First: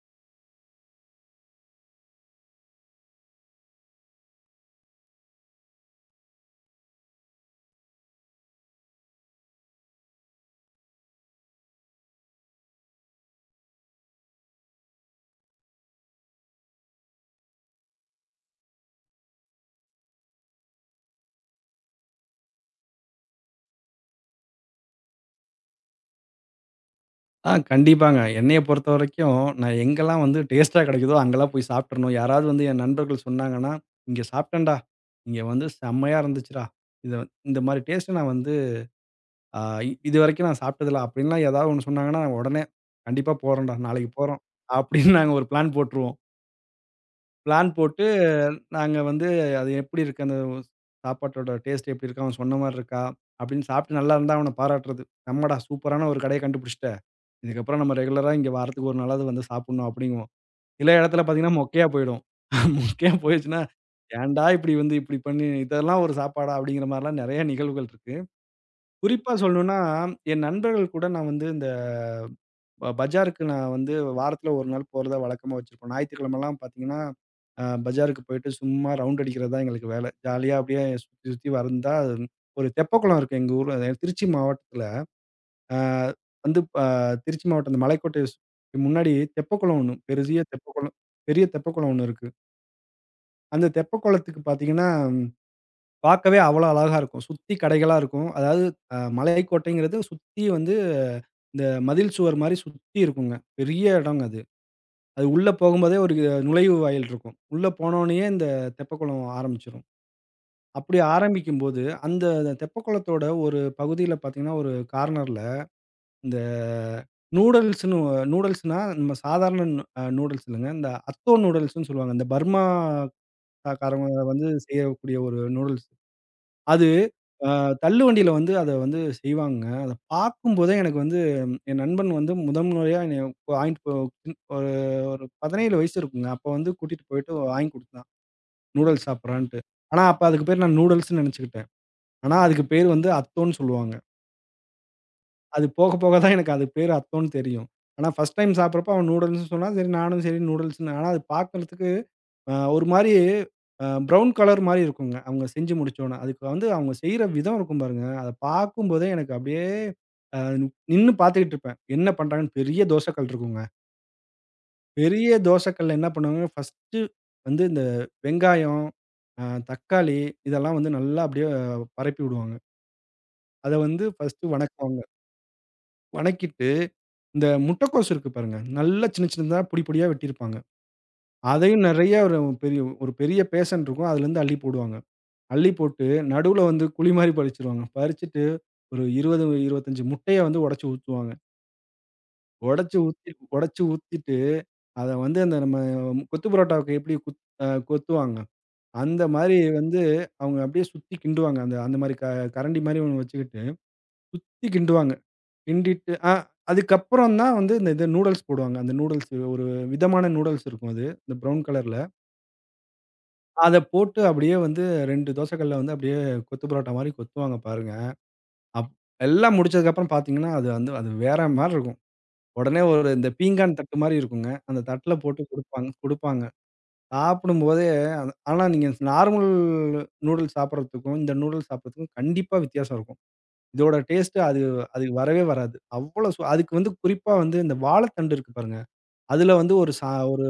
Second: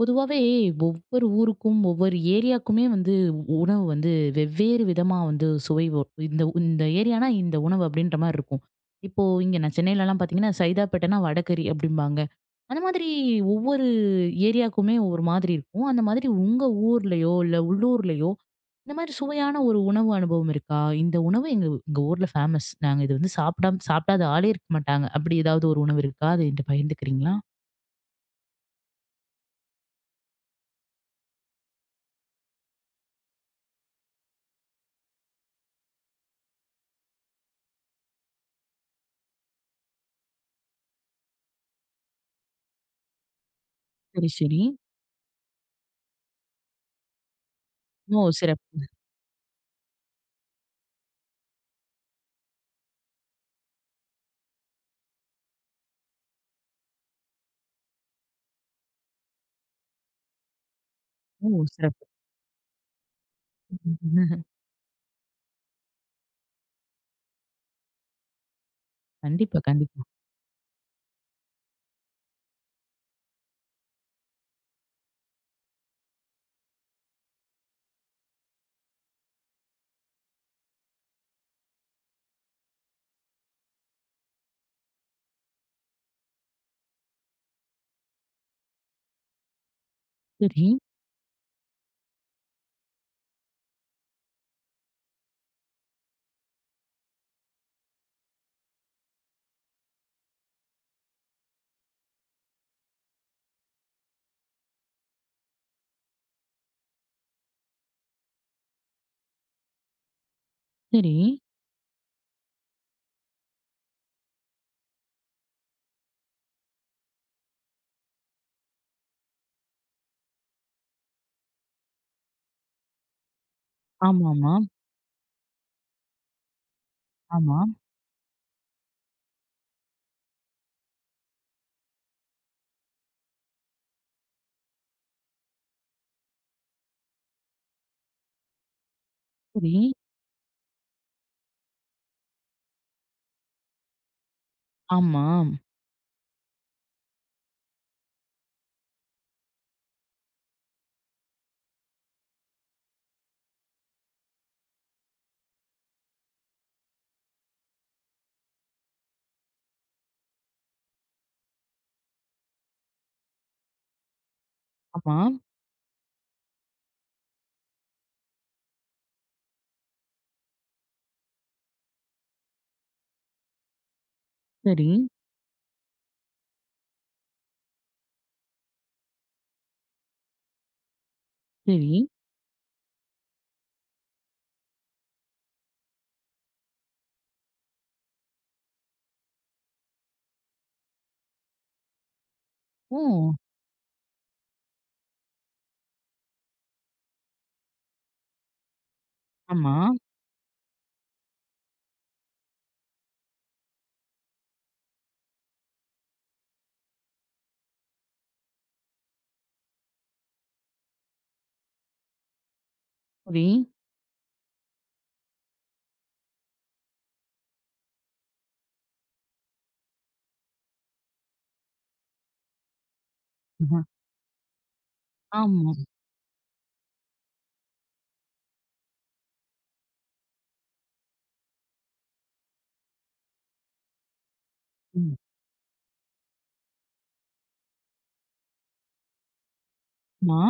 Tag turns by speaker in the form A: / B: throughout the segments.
A: பொதுவாவே ஒவ்வொரு ஊருக்கும், ஒவ்வொரு ஏரியாக்குமே வந்து உணவு வந்து வெவ்வேறு விதமா வந்து சுவை இந்த இந்த ஏரியானா இந்த உணவு அப்படின்ற மாரி இருக்கும். இப்போ இங்க நான் சென்னையிலலாம் பார்த்தீங்கன்னா, சைதாப்பேட்டைனா வடகறி அப்படிம்பாங்க. அந்த மாதிரி ஒவ்வொரு ஏரியாக்குமே ஒரு மாதிரி இருக்கும். அந்த மாதிரி உங்க ஊர்லயோ, இல்ல உள்ளூர்லயோ இந்த மாதிரி சுவையான ஒரு உணவு அனுபவம் இருக்கா? இந்த உணவு எங்க எங்க ஊர்ல ஃபேமஸ். நாங்க இது வந்து சாப்பிடாம சாப்பிடாத ஆளே இருக்க மாட்டாங்க. அப்படி ஏதாவது ஒரு உணவு இருக்கா? அத என்கிட்ட பகிர்ந்துக்கிறீங்களா?
B: ஆ, கண்டிப்பாங்க. என்னைய பொறுத்தவரைக்கும், நான் எங்கெல்லாம் வந்து டேஸ்ட்டா கெடைக்குதோ, அங்கலாம் போய் சாப்ட்றணும். யாராவது வந்து என் நண்பர்கள் சொன்னாங்கன்னா, "இங்க சாப்ட்டேன்டா. இங்க வந்து செம்மையா இருந்துச்சுடா. இத இந்த மாரி டேஸ்ட்டு நான் வந்து அ இதுவரைக்கும் நான் சாப்ட்டதில்ல." அப்படின்லாம் ஏதாவது ஒண்ணு சொன்னாங்கன்னா, நான் உடனே, "கண்டிப்பா போறோம்டா. நாளைக்கு
A: சரி,
B: போறோம்."
A: சரி.
B: அப்படின்னு நாங்க ஒரு பிளான் போட்டுருவோம். பிளான் போட்டு
A: ஓ! சிறப்பு.
B: நாங்க வந்து அது எப்படி இருக்கு? அந்த சாப்பாட்டோட டேஸ்ட் எப்படி இருக்கு? அவன் சொன்ன மாரி இருக்கா? அப்படின்னு சாப்பிட்டு நல்லா இருந்தா அவன பாராட்டுறது. "நம்மடா சூப்பரான ஒரு கடைய கண்டுபிடிச்சுட்ட. இதுக்கப்புறம் நம்ம ரெகுலரா இங்க வாரத்துக்கு ஒரு நாளாவது வந்து சாப்பிடணும்" அப்படிங்குவோம். சில இடத்துல
A: ஓ!
B: பார்த்தீங்கன்னா மொக்கையா
A: சிறப்பு.
B: போயிடும். மொக்கையா போயிருச்சுன்னா, "ஏன்டா இப்படி வந்து இப்படி பண்ணி இதெல்லாம் ஒரு சாப்பாடா?" அப்படிங்கிற மாரிலாம் நெறைய நிகழ்வுகள் இருக்கு. குறிப்பா
A: கண்டிப்பா,
B: சொல்லணும்னா,
A: கண்டிப்பா.
B: என் நண்பர்கள் கூட நான் வந்து இந்த பஜாருக்கு நான் வந்து வாரத்துல ஒரு நாள் போறதா வழக்கமா வச்சிருப்போம். ஞாயிற்றுக்கிழமைலாம் பார்த்தீங்கன்னா, பஜாருக்கு போயிட்டு சும்மா ரவுண்ட் அடிக்கிறது தான் எங்களுக்கு வேல. ஜாலியா அப்படியே சுத்தி சுத்தி வந்தா ஒரு தெப்பக்குளம் இருக்கு எங்க ஊர்ல. திருச்சி மாவட்டத்துல. அ வந்து ப திருச்சி மாவட்டம் அந்த மலைக்கோட்டை முன்னாடி தெப்பக்குளம் ஒண்ணு. பெரிய
A: சரி,
B: தெப்பக்குளம். ஒண்ணு இருக்கு. அந்த தெப்பக்குளத்துக்கு பார்த்தீங்கன்னா, பார்க்கவே அவ்வளோ அழகா இருக்கும். சுத்தி கடைகளா இருக்கும். அதாவது மலைக்கோட்டைங்கிறது சுத்தி வந்து இந்த மதில் சுவர் மாரி சுத்தி இருக்குங்க. பெரிய இடங்க அது. அது உள்ள போகும்போதே ஒரு நுழைவு வாயில் இருக்கும். உள்ள போனோனயே இந்த தெப்பக்குளம் ஆரம்பிச்சுரும். அப்படி
A: சரி.
B: ஆரம்பிக்கும்போது, அந்த தெப்பக்குளத்தோட ஒரு பகுதியில பார்த்தீங்கன்னா, ஒரு கார்னர்ல இந்த நூடுல்ஸ்ன்னு. நூடுல்ஸ்ன்னா நம்ம சாதாரண நூடுல்ஸ் இல்லங்க. இந்த அத்தோ நூடுல்ஸ்ன்னு சொல்லுவாங்க. இந்த பர்மா காரங்க வந்து
A: ஆமாமா.
B: செய்யக்கூடிய ஒரு நூடுல்ஸ். அது அ
A: ஆமா.
B: தள்ளுவண்டியில வந்து அத வந்து செய்வாங்க. அத பார்க்கும்போதே எனக்கு வந்து என் நண்பன் வந்து முதல் முறையா என்னைய வாங்கிட்டு ஒரு ஒரு 17 வயசு இருக்குங்க. அப்ப வந்து கூட்டிட்டு போயிட்டு வாங்கி குடுத்தான். நூடுல்ஸ் சாப்பிடுறான்ட்டு.
A: சரி.
B: ஆனா, அப்ப அதுக்கு பேர் நான் நூடுல்ஸ்ன்னு நெனச்சுக்கிட்டேன். ஆனா, அதுக்கு பேர் வந்து அத்தோன்னு சொல்லுவாங்க.
A: ஆமா.
B: அது போக போக தான் எனக்கு அது பேர் அத்தோன்னு தெரியும். ஆனா, ஃபர்ஸ்ட் டைம் சாப்பிடுறப்ப அவன் நூடுல்ஸ்ன்னு சொன்னா, சரி, நானும் சரி நூடுல்ஸ்ன்னு. ஆனா, அது பார்க்கறதுக்கு ஒரு மாரி ப்ரவுன் கலர் மாரி இருக்குங்க. அவங்க செஞ்சு முடிச்சோன. அதுக்கு வந்து அவங்க செய்ற விதம் இருக்கும் பாருங்க. அத பார்க்கும்போதே எனக்கு அப்படியே அ நின்னு பார்த்துக்கிட்டு இருப்பேன். என்ன பண்றாங்கன்னு பெரிய தோசை கல் இருக்குங்க.
A: ஆமா.
B: பெரிய தோசை கல்ல என்ன பண்ணுவாங்க? ஃபர்ஸ்ட்டு வந்து இந்த வெங்காயம், அ தக்காளி, இதெல்லாம் வந்து நல்லா அப்படியே பரப்பி விடுவாங்க. அத வந்து ஃபர்ஸ்ட்டு
A: சரி,
B: வணக்குவாங்க. வணக்கிட்டு இந்த முட்டைக்கோஸ் இருக்கு பாருங்க. நல்லா சின்ன சின்னதா பொடி பொடியா வெட்டியிருப்பாங்க. அதையும்
A: சரி.
B: நெறைய ஒரு பெரிய ஒரு பெரிய பேஷன் இருக்கும். அதுலருந்து அள்ளி போடுவாங்க. அள்ளி போட்டு நடுவுல வந்து குழி மாரி பறிச்சுருவாங்க. பறிச்சுட்டு ஒரு 20, 25 முட்டைய வந்து உடைச்சு ஊத்துவாங்க. உடைச்சு
A: ஓ!
B: ஊத்தி உடைச்சு ஊத்திட்டு அத வந்து அந்த நம்ம கொத்து பரோட்டாவுக்கு எப்படி குத் அ கொத்துவாங்க. அந்த மாரி
A: ஆமா.
B: வந்து அவங்க அப்படியே சுத்தி கிண்டுவாங்க. அந்த அந்த மாரி கரண்டி மாரி ஒண்ணு வச்சுக்கிட்டு சுத்தி கிண்டுவாங்க. கிண்டிட்டு அதுக்கப்புறம் தான் வந்து இந்த நூடுல்ஸ் போடுவாங்க. அந்த நூடுல்ஸ் ஒரு விதமான நூடுல்ஸ் இருக்கும் அது. இந்த ப்ரவுன் கலர்ல.
A: சரி.
B: அத போட்டு அப்படியே வந்து 2 தோசைக்கல்ல வந்து அப்படியே கொத்து பரோட்டா மாரி கொத்துவாங்க பாருங்க. அப் எல்லாம் முடிச்சதுக்கப்புறம் பார்த்தீங்கன்னா, அது வந்து அது வேற மாரி இருக்கும். உடனே ஒரு இந்த பீங்கான்
A: ஆஹ.
B: தட்டு மாரி இருக்குங்க. அந்த தட்ல போட்டு
A: ஆமா.
B: குடுப்பாங்க குடுப்பாங்க. சாப்பிடும்போதே அது ஆனா, நீங்க நார்மல் நூடுல்ஸ் சாப்பிடுறதுக்கும், இந்த நூடுல்ஸ் சாப்பிடுறதுக்கும் கண்டிப்பா வித்தியாசம் இருக்கும். இதோட டேஸ்ட்டு அது அதுக்கு
A: ம்.
B: வரவே வராது. அவ்வளோ அதுக்கு வந்து குறிப்பா வந்து இந்த வாழைத்தண்டு இருக்கு பாருங்க. அதுல வந்து
A: ஆமா.
B: ஒரு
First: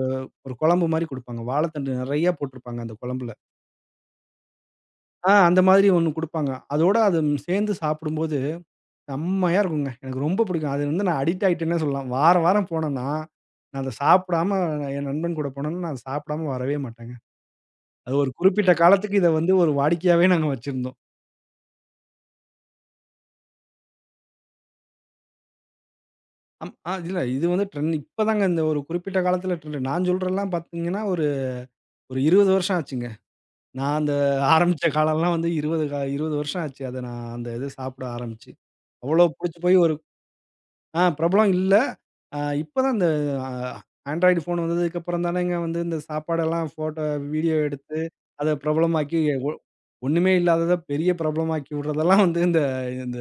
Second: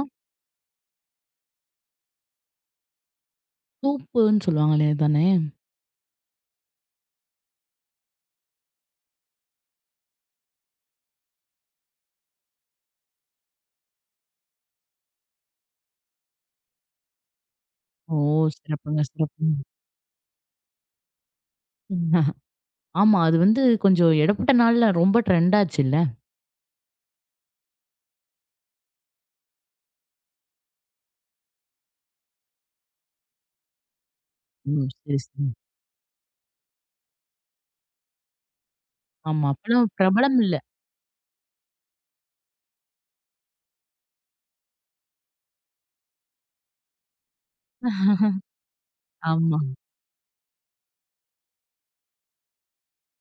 B: ஒரு குழம்பு மாரி குடுப்பாங்க. வாழைத்தண்டு நெறையா போட்டிருப்பாங்க அந்த குழம்புல.
A: சூப்புன்னு சொல்லுவாங்களே அதானே?
B: ஆ, அந்த மாதிரி ஒண்ணு குடுப்பாங்க. அதோட அது சேர்ந்து சாப்பிடும்போது செம்மையா இருக்குங்க. எனக்கு ரொம்ப பிடிக்கும். அது வந்து நான் அடிக்ட் ஆயிட்டேன்னே சொல்லலாம். வாரம் வாரம் போனேன்னா, நான் அத சாப்பிடாம என் நண்பன் கூட போனேன்னா, நான் அத சாப்பிடாம வரவே மாட்டேங்க. அது
A: ஓ!
B: ஒரு குறிப்பிட்ட
A: சிறப்புங்க,
B: காலத்துக்கு இத வந்து
A: சிறப்புங்க.
B: ஒரு வாடிக்கையாவே நாங்க வச்சிருந்தோம்.
A: ம். ஆமா. அது வந்து கொஞ்சம் இடைப்பட்ட நாள்ல ரொம்ப ட்ரெண்ட் ஆச்சுல்ல.
B: அம் அ இல்ல, இது வந்து ட்ரெண்ட் இப்ப தாங்க. இந்த ஒரு குறிப்பிட்ட காலத்தில ட்ரெண்ட் நான் சொல்றேன்லாம் பார்த்தீங்கன்னா, ஒரு ஒரு 20 வருஷம் ஆச்சுங்க. நான் அந்த ஆரம்பிச்ச
A: ம். சரி,
B: காலம்லாம்
A: சரி.
B: வந்து 20 வருஷம் ஆச்சு. அத நான் அந்த இது சாப்பிட ஆரம்பிச்சு. அவ்வளோ
A: ஆமா.
B: புடிச்சு போய்
A: அப்பலாம்
B: ஒரு.
A: பிரபலம் இல்ல.
B: ஆ, பிரபலம் இல்ல. இப்ப தான் இந்த அ ஆண்ட்ராய்டு ஃபோன் வந்ததுக்கு அப்புறம் தானேங்க வந்து இந்த சாப்பாடெல்லாம் ஃபோட்டோ, வீடியோ எடுத்து அத பிரபலமாக்கி, ஒ
A: ஆமா.
B: ஒண்ணுமே இல்லாதத பெரிய பிரபலமாக்கி விடுறதெல்லாம் வந்து இந்த இந்த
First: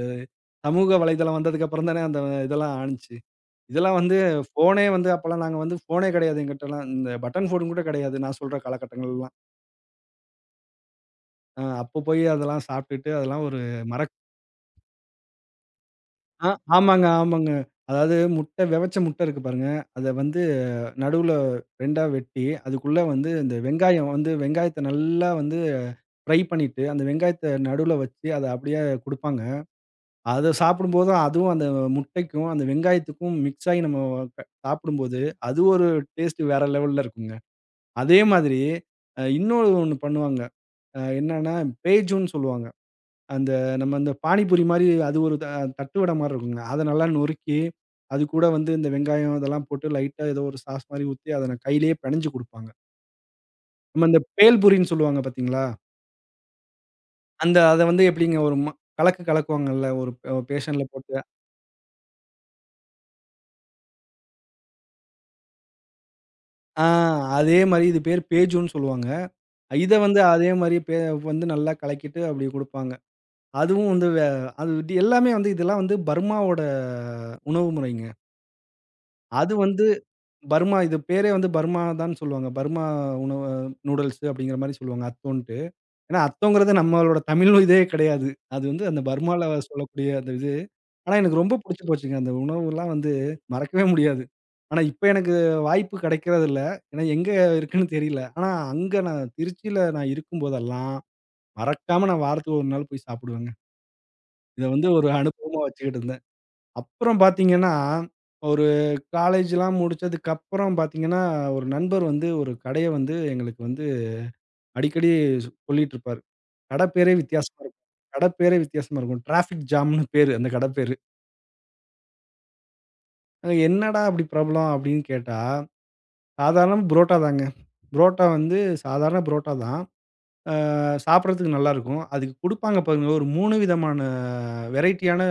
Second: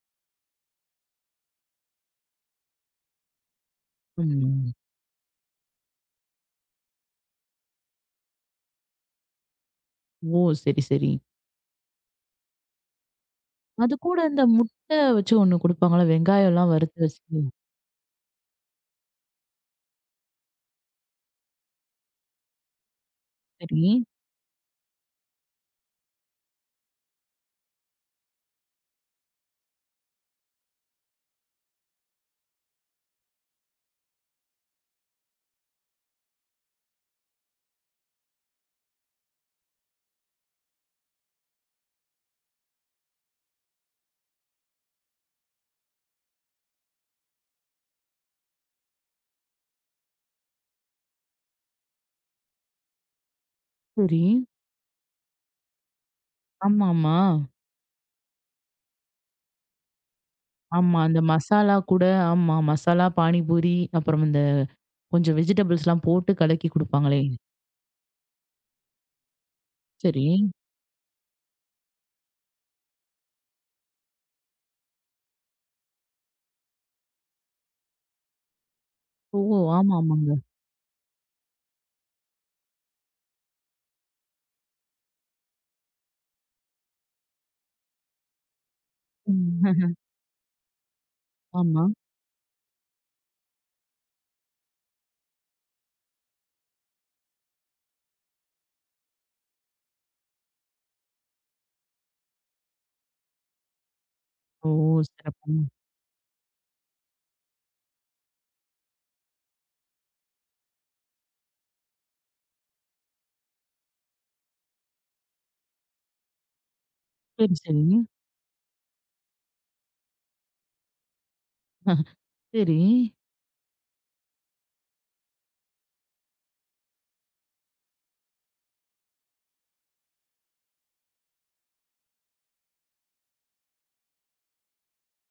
B: சமூக வலைதளம் வந்ததுக்கு அப்புறம் தானே அந்த இதெல்லாம் ஆனுச்சு. இதெல்லாம் வந்து
A: ம்.
B: ஃபோனே வந்து அப்பலாம் நாங்க வந்து ஃபோனே கிடையாது எங்கிட்டலாம். இந்த பட்டன் ஃபோன் கூட கிடையாது நான் சொல்ற காலகட்டங்கள்லாம்.
A: ஓ! சரி, சரி.
B: அப்ப போய் அதெல்லாம் சாப்பிட்டுட்டு அதெல்லாம் ஒரு
A: அது
B: மறக்
A: கூட இந்த முட்டை வச்சு ஒண்ணு குடுப்பாங்கல்ல,
B: ஆ
A: வெங்காயம்லாம் வறுத்து
B: ஆமாங்க,
A: வச்சு.
B: ஆமாங்க. அதாவது முட்டை, வெவச்ச முட்டை இருக்கு பாருங்க. அத வந்து நடுவுல 2ஆ வெட்டி, அதுக்குள்ள வந்து இந்த
A: சரி,
B: வெங்காயம் வந்து வெங்காயத்த நல்லா வந்து ஃப்ரை பண்ணிட்டு, அந்த வெங்காயத்த நடுவுல வச்சு அத அப்படியே குடுப்பாங்க. அத சாப்பிடும்போது அதுவும் அந்த முட்டைக்கும், அந்த வெங்காயத்துக்கும் மிக்ஸ் ஆயி நம்ம க சாப்பிடும்போது, அது ஒரு டேஸ்ட் வேற லெவல்ல இருக்குங்க. அதே மாதிரி இன்னொரு ஒண்ணு பண்ணுவாங்க. என்னன்னா பேஜுன்னு சொல்லுவாங்க. அந்த நம்ம அந்த பானிபூரி மாரி அது ஒரு தட்டு வடை மாரி இருக்குங்க. அத நல்லா நொறுக்கி, அது கூட வந்து இந்த வெங்காயம் இதெல்லாம் போட்டு லைட்டா ஏதோ ஒரு சாஸ் மாரி ஊத்தி, அத நான் கையிலேயே பெனஞ்சு குடுப்பாங்க. நம்ம இந்த
A: சரி.
B: பேல் பூரின்னு சொல்லுவாங்க பார்த்தீங்களா?
A: ஆமாமா. ஆமா.
B: அந்த அத வந்து எப்படிங்க ஒரு கலக்கு கலக்குவாங்கல்ல ஒரு பேஷன்ல
A: ஆமா.
B: போட்டு.
A: அந்த மசாலா கூட ஆமா. மசாலா, பானிபூரி அப்புறம் இந்த கொஞ்சம் வெஜிடபிள்ஸ்லாம் போட்டு கலக்கி
B: ஆ,
A: குடுப்பாங்களே!
B: அதே மாரி இது பேர் பேஜுன்னு சொல்லுவாங்க. இத வந்து
A: சரி.
B: அதே மாரி வந்து நல்லா கலக்கிட்டு அப்படி குடுப்பாங்க. அதுவும் வந்து அது இது எல்லாமே வந்து இதெல்லாம் வந்து பர்மாவோட உணவு முறைங்க.
A: ஓ!
B: அது வந்து
A: ஆமா, ஆமாங்க.
B: பர்மா, இது பேரே வந்து பர்மா தான் சொல்லுவாங்க. பர்மா உணவு நூடுல்ஸ் அப்படிங்கிற மாரி சொல்லுவாங்க அத்தோன்ட்டு. ஏன்னா அத்தோங்கிறது நம்மளோட தமிழ் இதே கிடையாது. அது வந்து அந்த பர்மால
A: ம்.
B: சொல்லக்கூடிய அந்த இது. ஆனா எனக்கு ரொம்ப
A: ஆமா.
B: புடிச்சு போச்சுங்க. அந்த உணவுலாம் வந்து மறக்கவே முடியாது. ஆனா இப்ப எனக்கு வாய்ப்பு கிடைக்கிறதில்ல. ஏன்னா எங்க இருக்குன்னு தெரியல. ஆனா அங்க நான் திருச்சியில நான் இருக்கும்போதெல்லாம் மறக்காம நான் வாரத்துக்கு ஒரு நாள் போய் சாப்பிடுவேங்க. இத
A: ஓ!
B: வந்து ஒரு அனுபவமா
A: சிறப்புங்க.
B: வச்சுக்கிட்டு இருந்தேன். அப்புறம் பார்த்தீங்கன்னா, ஒரு காலேஜ்லாம் முடிச்சதுக்கப்புறம் பார்த்தீங்கன்னா, ஒரு நண்பர் வந்து ஒரு கடைய வந்து எங்களுக்கு வந்து அடிக்கடி சொல்லிட்டுருப்பாரு. கட பேரே
A: சரி,
B: வித்தியாசமா
A: சரி.
B: இருக்கும். டிராஃபிக் ஜாம்ன்னு பேரு அந்த கட பேரு.
A: சரி,
B: அங்க "என்னடா அப்படி பிரபலம்?" அப்படின்னு கேட்டா, சாதாரண புரோட்டா தாங்க. புரோட்டா வந்து சாதாரண புரோட்டா தான். சாப்பிடறதுக்கு நல்லாருக்கும். அதுக்கு குடுப்பாங்க பாருங்க, ஒரு 3 விதமான வெரைட்டியான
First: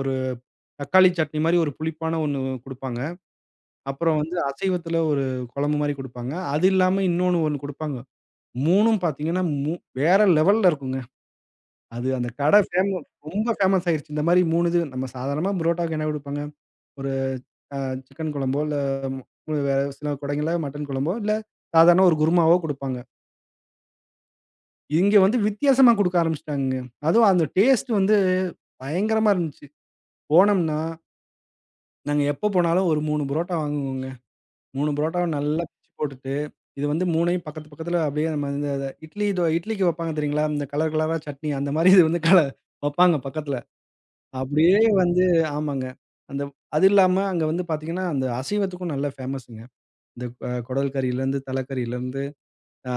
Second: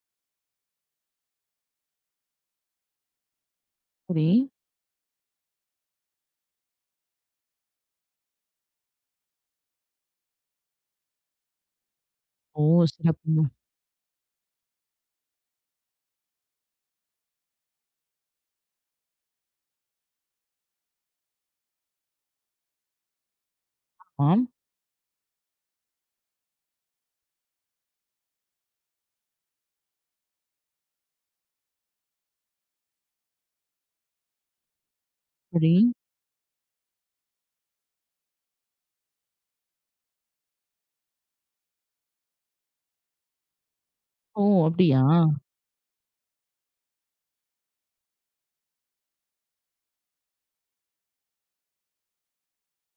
B: ஒரு தக்காளி சட்னி மாரி ஒரு புளிப்பான ஒண்ணு குடுப்பாங்க. அப்புறம்
A: சரி.
B: வந்து அசைவத்துல ஒரு குழம்பு மாரி குடுப்பாங்க. அது இல்லாம இன்னொன்னு ஒண்ணு குடுப்பாங்க. 3ம் பார்த்தீங்கன்னா, வேற லெவல்ல இருக்குங்க. அது அந்த கடை
A: ஓ! சிறப்புங்க.
B: ரொம்ப ஃபேமஸ் ஆயிருச்சு. இந்த மாரி 3. இது நம்ம சாதாரணமா புரோட்டாக்கு என்ன குடுப்பாங்க? ஒரு அ சிக்கன் குழம்போ, இல்ல, ம் வேற சில கடைங்கள்ல மட்டன் குழம்போ, இல்ல சாதாரண ஒரு குருமாவோ குடுப்பாங்க.
A: ஆம்.
B: இங்க வந்து வித்தியாசமா குடுக்க ஆரம்பிச்சுட்டாங்கங்க. அதுவும் அந்த டேஸ்ட் வந்து பயங்கரமா இருந்துச்சு. போனோம்னா, நாங்க எப்ப போனாலும் ஒரு 3 புரோட்டா வாங்குவோங்க. 3 பரோட்டாவ நல்லா
A: சரி.
B: பிச்சு போட்டுட்டு, இது வந்து 3யும் பக்கத்து பக்கத்துல அப்படியே நம்ம இந்த இட்லி இட்லிக்கு வைப்பாங்க தெரியுங்களா? இந்த கலர் கலரா சட்னி அந்த மாரி இது வந்து வைப்பாங்க பக்கத்துல.
A: ஓ!
B: அப்படியே
A: அப்படியா?
B: வந்து ஆமாங்க. அந்த அது இல்லாம அங்க வந்து பார்த்தீங்கன்னா, அந்த அசைவத்துக்கும் நல்ல ஃபேமஸுங்க. இந்த குடல் கறியிலருந்து, தலைக்கறியிலருந்து, ஆ,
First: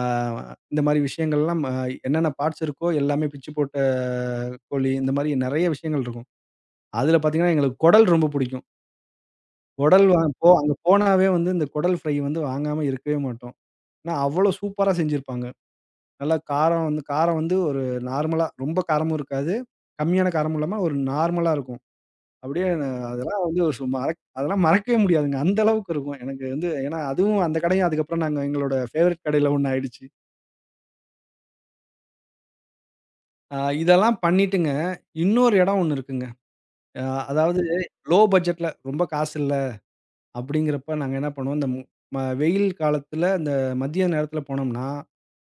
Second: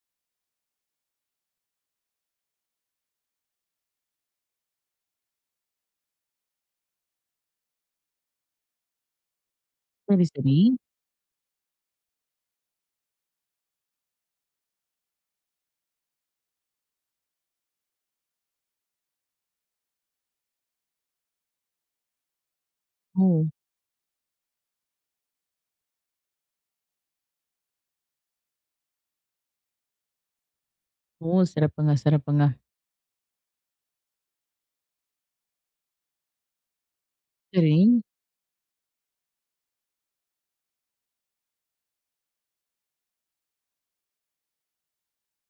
B: இந்த மாரி விஷயங்கள்லாம் என்னென்ன பார்ட்ஸ் இருக்கோ எல்லாமே பிச்சு போட்ட கோழி, இந்த மாரி நெறைய விஷயங்கள் இருக்கும். அதுல பார்த்தீங்கன்னா, எங்களுக்கு குடல் ரொம்ப புடிக்கும். குடல், வா
A: சரி,
B: போ,
A: சரி.
B: அங்க போனாவே வந்து இந்த குடல் ஃப்ரை வந்து வாங்காம இருக்கவே மாட்டோம். ஆனா, அவ்வளோ சூப்பரா செஞ்சிருப்பாங்க. நல்லா காரம் வந்து காரம் வந்து ஒரு நார்மலா ரொம்ப காரமும் இருக்காது. கம்மியான காரமும் இல்லாம ஒரு நார்மலா இருக்கும். அப்படியே நா ம்.
A: ஓ!
B: அதெல்லாம் வந்து ஒரு சு மறக் அதெல்லாம் மறக்கவே முடியாதுங்க. அந்த அளவுக்கு இருக்கும். எனக்கு வந்து ஏன்னா அதுவும் அந்த கடையும் அதுக்கப்புறம் நாங்க எங்களோட ஃபேவரைட் கடையில ஒண்ணு ஆயிடுச்சு.
A: ஓ! சிறப்புங்க, சிறப்புங்க.
B: இதெல்லாம் பண்ணிட்டுங்க, இன்னொரு இடம் ஒண்ணு இருக்குங்க. அ அதாவது
A: சரி.
B: லோ பட்ஜெட்ல ரொம்ப காசு இல்ல, அப்படிங்கிறப்ப நாங்க என்ன பண்ணுவோம், இந்த மு ம வெயில் காலத்துல அந்த மதிய நேரத்துல போனோம்னா,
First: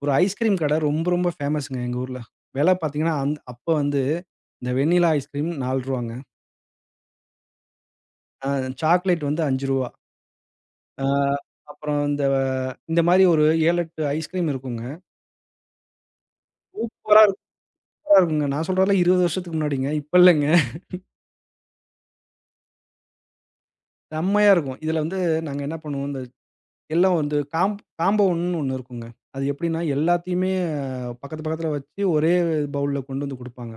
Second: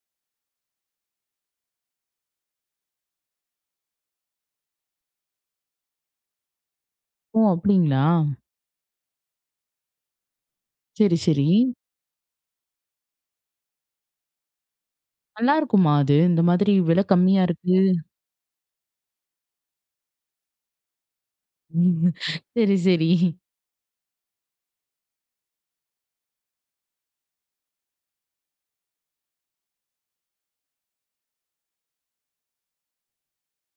B: ஒரு ஐஸ்கிரீம் கடை ரொம்ப ரொம்ப ஃபேமஸ்ங்க எங்க ஊர்ல. விலை பார்த்தீங்கன்னா, அப்ப வந்து இந்த வெண்ணிலா ஐஸ்கிரீம் ரூ. 4ங்க.
A: ஓ! அப்படிங்களா?
B: அ சாக்லேட் வந்து ரூ. 5. அ
A: சரி, சரி.
B: அப்புறம் இந்த இந்த மாரி ஒரு 7, 8 ஐஸ்கிரீம் இருக்குங்க.
A: நல்லா இருக்குமா அது? இந்த மாதிரி விலை
B: சூப்பரா,
A: கம்மியா இருக்கு.
B: இருக்குங்க. நான் சொல்றதெல்லாம் 20 வருஷத்துக்கு முன்னாடிங்க. இப்ப இல்லைங்க.
A: சரி, சரி.
B: செம்மையா இருக்கும். இதுல வந்து நாங்க என்ன பண்ணுவோம், இந்த எல்லாம் வந்து காம்போன்னு ஒண்ணு இருக்குங்க. அது எப்படின்னா எல்லாத்தையுமே பக்கத்து பக்கத்துல வச்சு ஒரே பவுல்ல கொண்டு வந்து குடுப்பாங்க.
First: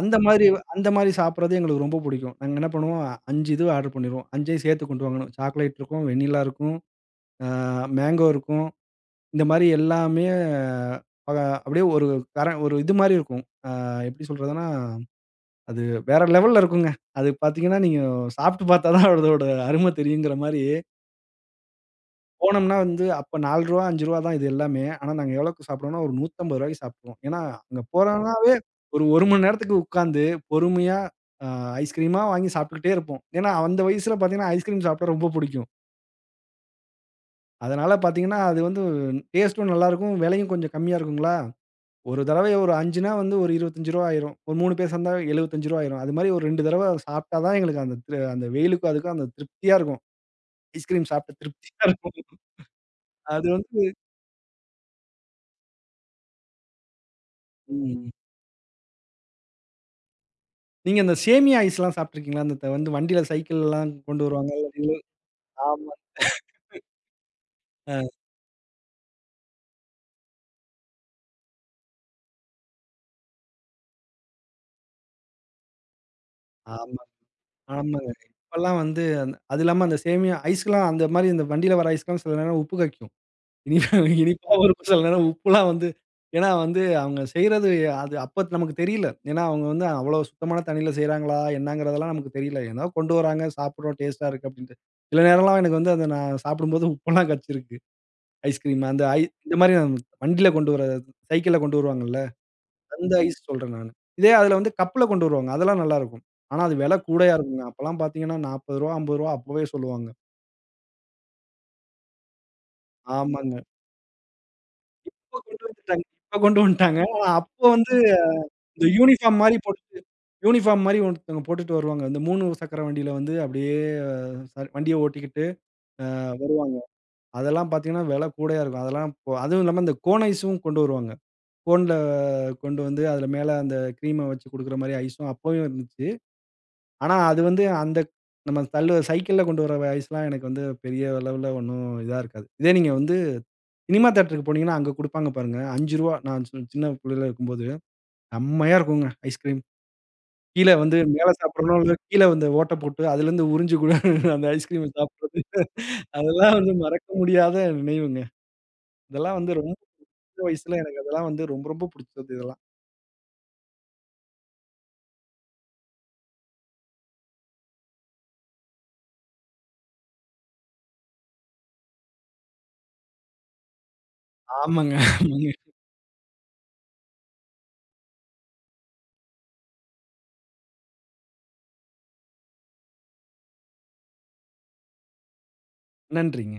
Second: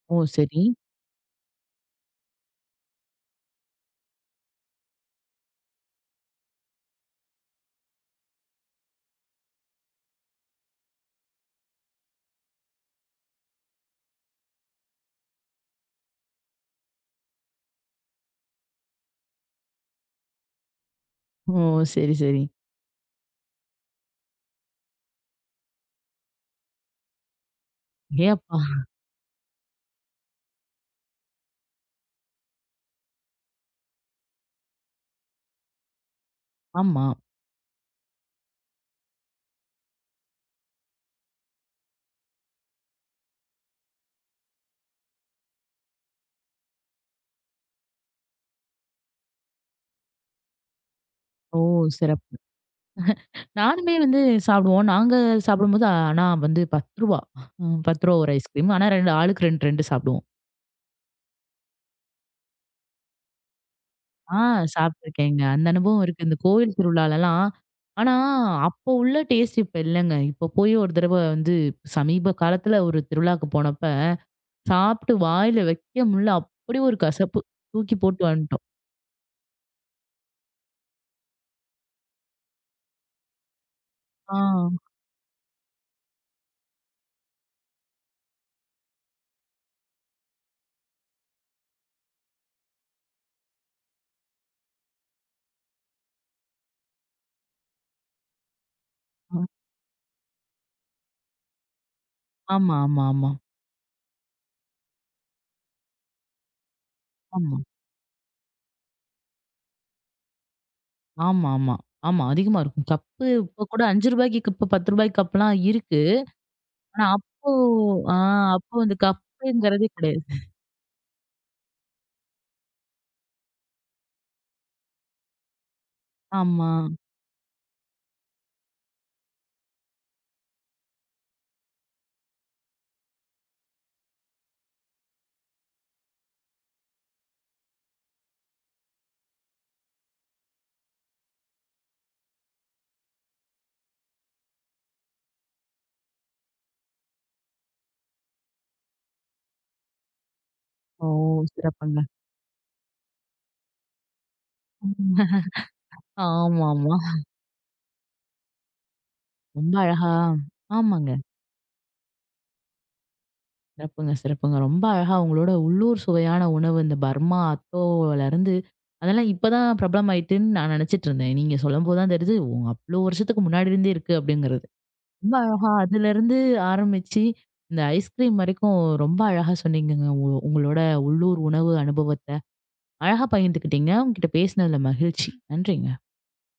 B: அந்த
A: ஓ!
B: மாரி
A: சரி.
B: சாப்பிடுறது எங்களுக்கு ரொம்ப புடிக்கும். நாங்க என்ன பண்ணுவோம், 5 இது ஆர்டர் பண்ணிருவோம். 5ஐயும் சேர்த்து கொண்டு வாங்கணும். சாக்லேட் இருக்கும், வெண்ணிலா இருக்கும், ஆ மேங்கோ இருக்கும். இந்த மாரி எல்லாமே அ அப்படியே ஒரு ஒரு இது மாரி இருக்கும். ஆ எப்படி சொல்றதுன்னா, அது வேற லெவல்ல இருக்குங்க. அது பார்த்தீங்கன்னா, நீங்க சாப்பிட்டு பார்த்தா தான் அதோட அரும தெரியுங்கிற மாரி.
A: ஓ! சரி, சரி.
B: போனோம்னா வந்து அப்ப ரூ. 4, ரூ. 5 தான் இது எல்லாமே. ஆனா நாங்க எவ்வளோக்கு சாப்பிடுவோம்னா, ஒரு ரூ. 150 சாப்பிடுவோம். ஏன்னா, அங்க
A: ஏ
B: போறோம்னாவே
A: அப்பா!
B: ஒரு 1 மணி நேரத்துக்கு உட்காந்து பொறுமையா அ ஐஸ்கிரீமா வாங்கி சாப்பிட்டுக்கிட்டே இருப்போம். ஏன்னா, அந்த வயசுல பார்த்தீங்கன்னா, ஐஸ்கிரீம் சாப்பிட்டா ரொம்ப புடிக்கும்.
A: ஆமா.
B: அதனால பார்த்தீங்கன்னா, அது வந்து டேஸ்ட்டும் நல்லாருக்கும். விலையும் கொஞ்சம் கம்மியா இருக்குங்களா? ஒரு தடவை ஒரு 5ன்னா வந்து ஒரு ரூ. 25 ஆயிரும். ஒரு 3 பேர் சேர்ந்தா ரூ. 75 ஆயிரும். அது மாரி ஒரு 2 தடவ சாப்பிட்டா தான் எங்களுக்கு அந்த அந்த வெயிலுக்கும் அதுக்கும் அந்த திருப்தியா இருக்கும். ஐஸ்கிரீம் சாப்பிட்ட
A: ஓ!
B: திருப்தியா இருக்கும்.
A: சிறப்பு.
B: அது வந்து
A: நானுமே வந்து சாப்பிடுவோம். நாங்க சாப்பிடும்போது ஆனா வந்து ரூ. 10 ம் ரூ.
B: ம்.
A: 10 ஒரு ஐஸ்கிரீம். ஆனா 2 ஆளுக்கு 2, 2 சாப்பிடுவோம்.
B: நீங்க அந்த சேமியா ஐஸ்லாம் சாப்பிட்டுருக்கீங்களா? அந்த வந்து வண்டியில சைக்கிள்லாம் கொண்டு
A: ஆ
B: வருவாங்கல்ல.
A: சாப்பிட்டுருக்கேங்க. அந்த
B: ஆமா.
A: அனுபவம் இருக்கு. இந்த கோவில் திருவிழாலலாம்.
B: அ
A: ஆனா அப்போ உள்ள டேஸ்ட் இப்ப இல்லங்க. இப்ப போய் ஒரு தடவ வந்து சமீப காலத்துல ஒரு திருவிழாக்கு போனப்ப, சாப்பிட்டு வாயில வைக்க முடியல. அப்படி ஒரு
B: ஆமா,
A: கசப்பு. தூக்கி
B: ஆமாங்க.
A: போட்டு வந்துட்டோம்.
B: இப்பலாம் வந்து அது இல்லாம அந்த சேமியா ஐஸ்லாம் அந்த மாரி இந்த வண்டியில வர ஐஸ்லாம் சில நேரம் உப்பு கக்கும். இனிப்பா,
A: ஆ,
B: இனிப்பாவும் இருக்கும். சில நேரம் உப்புலாம் வந்து ஏன்னா வந்து அவங்க செய்றது அது அப்ப நமக்கு தெரியல. ஏன்னா அவங்க வந்து அவ்வளோ சுத்தமான தண்ணீல செய்றாங்களா? என்னங்கிறதெல்லாம் நமக்கு தெரியல. ஏதோ கொண்டு வராங்க, சாப்பிடுறோம், டேஸ்ட்டா இருக்கு அப்டின்ட்டு. சில நேரம்லாம் எனக்கு வந்து அத நான் சாப்பிடும்போது உப்பெல்லாம் கச்சிருக்கு. ஐஸ்கிரீம் அந்த
A: ஆ.
B: இந்த மாரி வண்டியில கொண்டு வர சைக்கிள்ல கொண்டு வருவாங்கல்ல,
A: ஆமா, ஆமா,
B: அந்த
A: ஆமா.
B: ஐஸ் சொல்றேன் நானு. இதே அதுல வந்து கப்ல கொண்டு வருவாங்க. அதெல்லாம் நல்லாருக்கும். ஆனா அது விலை கூடயா
A: ஆமா.
B: இருக்குங்க. அப்பலாம் பார்த்தீங்கன்னா ரூ. 40, ரூ. 50 அப்பவே சொல்லுவாங்க.
A: ஆமா, ஆமா. ஆமா. அதிகமா இருக்கும். கப்பு
B: ஆமாங்க.
A: இப்ப கூட ரூ. 5க்கு கப்பு, ரூ. 10 கப்லாம் இருக்கு.
B: இப்ப கொண்டு வந்துட்டாங்க.
A: ஆனா
B: ஆனா
A: அப்போ
B: அப்போ வந்து
A: ஆ அப்போ
B: இந்த
A: அந்த
B: யூனிஃபார்ம் மாரி
A: கப்புங்கிறதே
B: போட்டுட்டு,
A: கிடையாது.
B: யூனிஃபார்ம் மாரி ஒருத்தவங்க போட்டுட்டு வருவாங்க. இந்த 3 சக்கர வண்டியில வந்து அப்படியே வண்டிய ஓட்டிக்கிட்டு அ
A: ஆமா.
B: வருவாங்க. அதெல்லாம் பார்த்தீங்கன்னா விலை கூடயா இருக்கும். அதெல்லாம் இப்போ அதுவும் இல்லாம இந்த கோன் ஐஸும் கொண்டு வருவாங்க. கோன்ல கொண்டு வந்து அதுல மேல அந்த கிரீம வச்சு குடுக்குற மாரி ஐஸும் அப்பவும் இருந்துச்சு. ஆனா, அது வந்து அந்த நம்ம தள்ளு சைக்கிள்ல கொண்டு வர ஐஸ்லாம் எனக்கு வந்து பெரிய அளவுல ஒண்ணும் இதா இருக்காது. இதே நீங்க வந்து சினிமா தியேட்டருக்கு போனீங்கன்னா, அங்க குடுப்பாங்க பாருங்க. ரூ. 5 நான் சின்ன புள்ளையில இருக்கும்போது, செம்மையா இருக்குங்க ஐஸ்கிரீம். கீழ வந்து
A: ஓ!
B: மேல சாப்பிடுறோனோ, இல்ல
A: சிறப்புங்க.
B: கீழ வந்து ஓட்ட போட்டு அதுலருந்து உறிஞ்சு கூட அந்த ஐஸ்கிரீம சாப்பிடுறது. அதெல்லாம் வந்து
A: ஆமாமா.
B: மறக்க முடியாத நினைவுங்க. இதெல்லாம் வந்து
A: ரொம்ப
B: ரொம்ப
A: அழகா
B: சின்ன வயசுல எனக்கு
A: ஆமாங்க.
B: அதெல்லாம் வந்து ரொம்ப ரொம்ப புடிச்சது இதெல்லாம்.
A: சிறப்புங்க, சிறப்புங்க. ரொம்ப அழகா உங்களோட உள்ளூர் சுவையான உணவு இந்த பர்மா, அத்தோலருந்து அதெல்லாம் இப்ப தான் பிரபலமாயிட்டுன்னு நான் நினைச்சிட்டு இருந்தேன். நீங்க சொல்லும்போது தான் தெரியுது, ஓ! அவ்ளோ வருஷத்துக்கு முன்னாடி இருந்தே இருக்கு அப்படிங்கிறது.
B: ஆமாங்க,
A: ரொம்ப
B: ஆமாங்க.
A: அழகா அதிலிருந்து ஆரம்பிச்சு, இந்த ஐஸ்கிரீம் வரைக்கும் ரொம்ப அழகா சொன்னீங்கங்க. உங்களோட உள்ளூர் உணவு அனுபவத்த அழகா பகிர்ந்துக்கிட்டீங்க. உங்ககிட்ட பேசினதுல மகிழ்ச்சி. நன்றிங்க.
B: நன்றிங்க.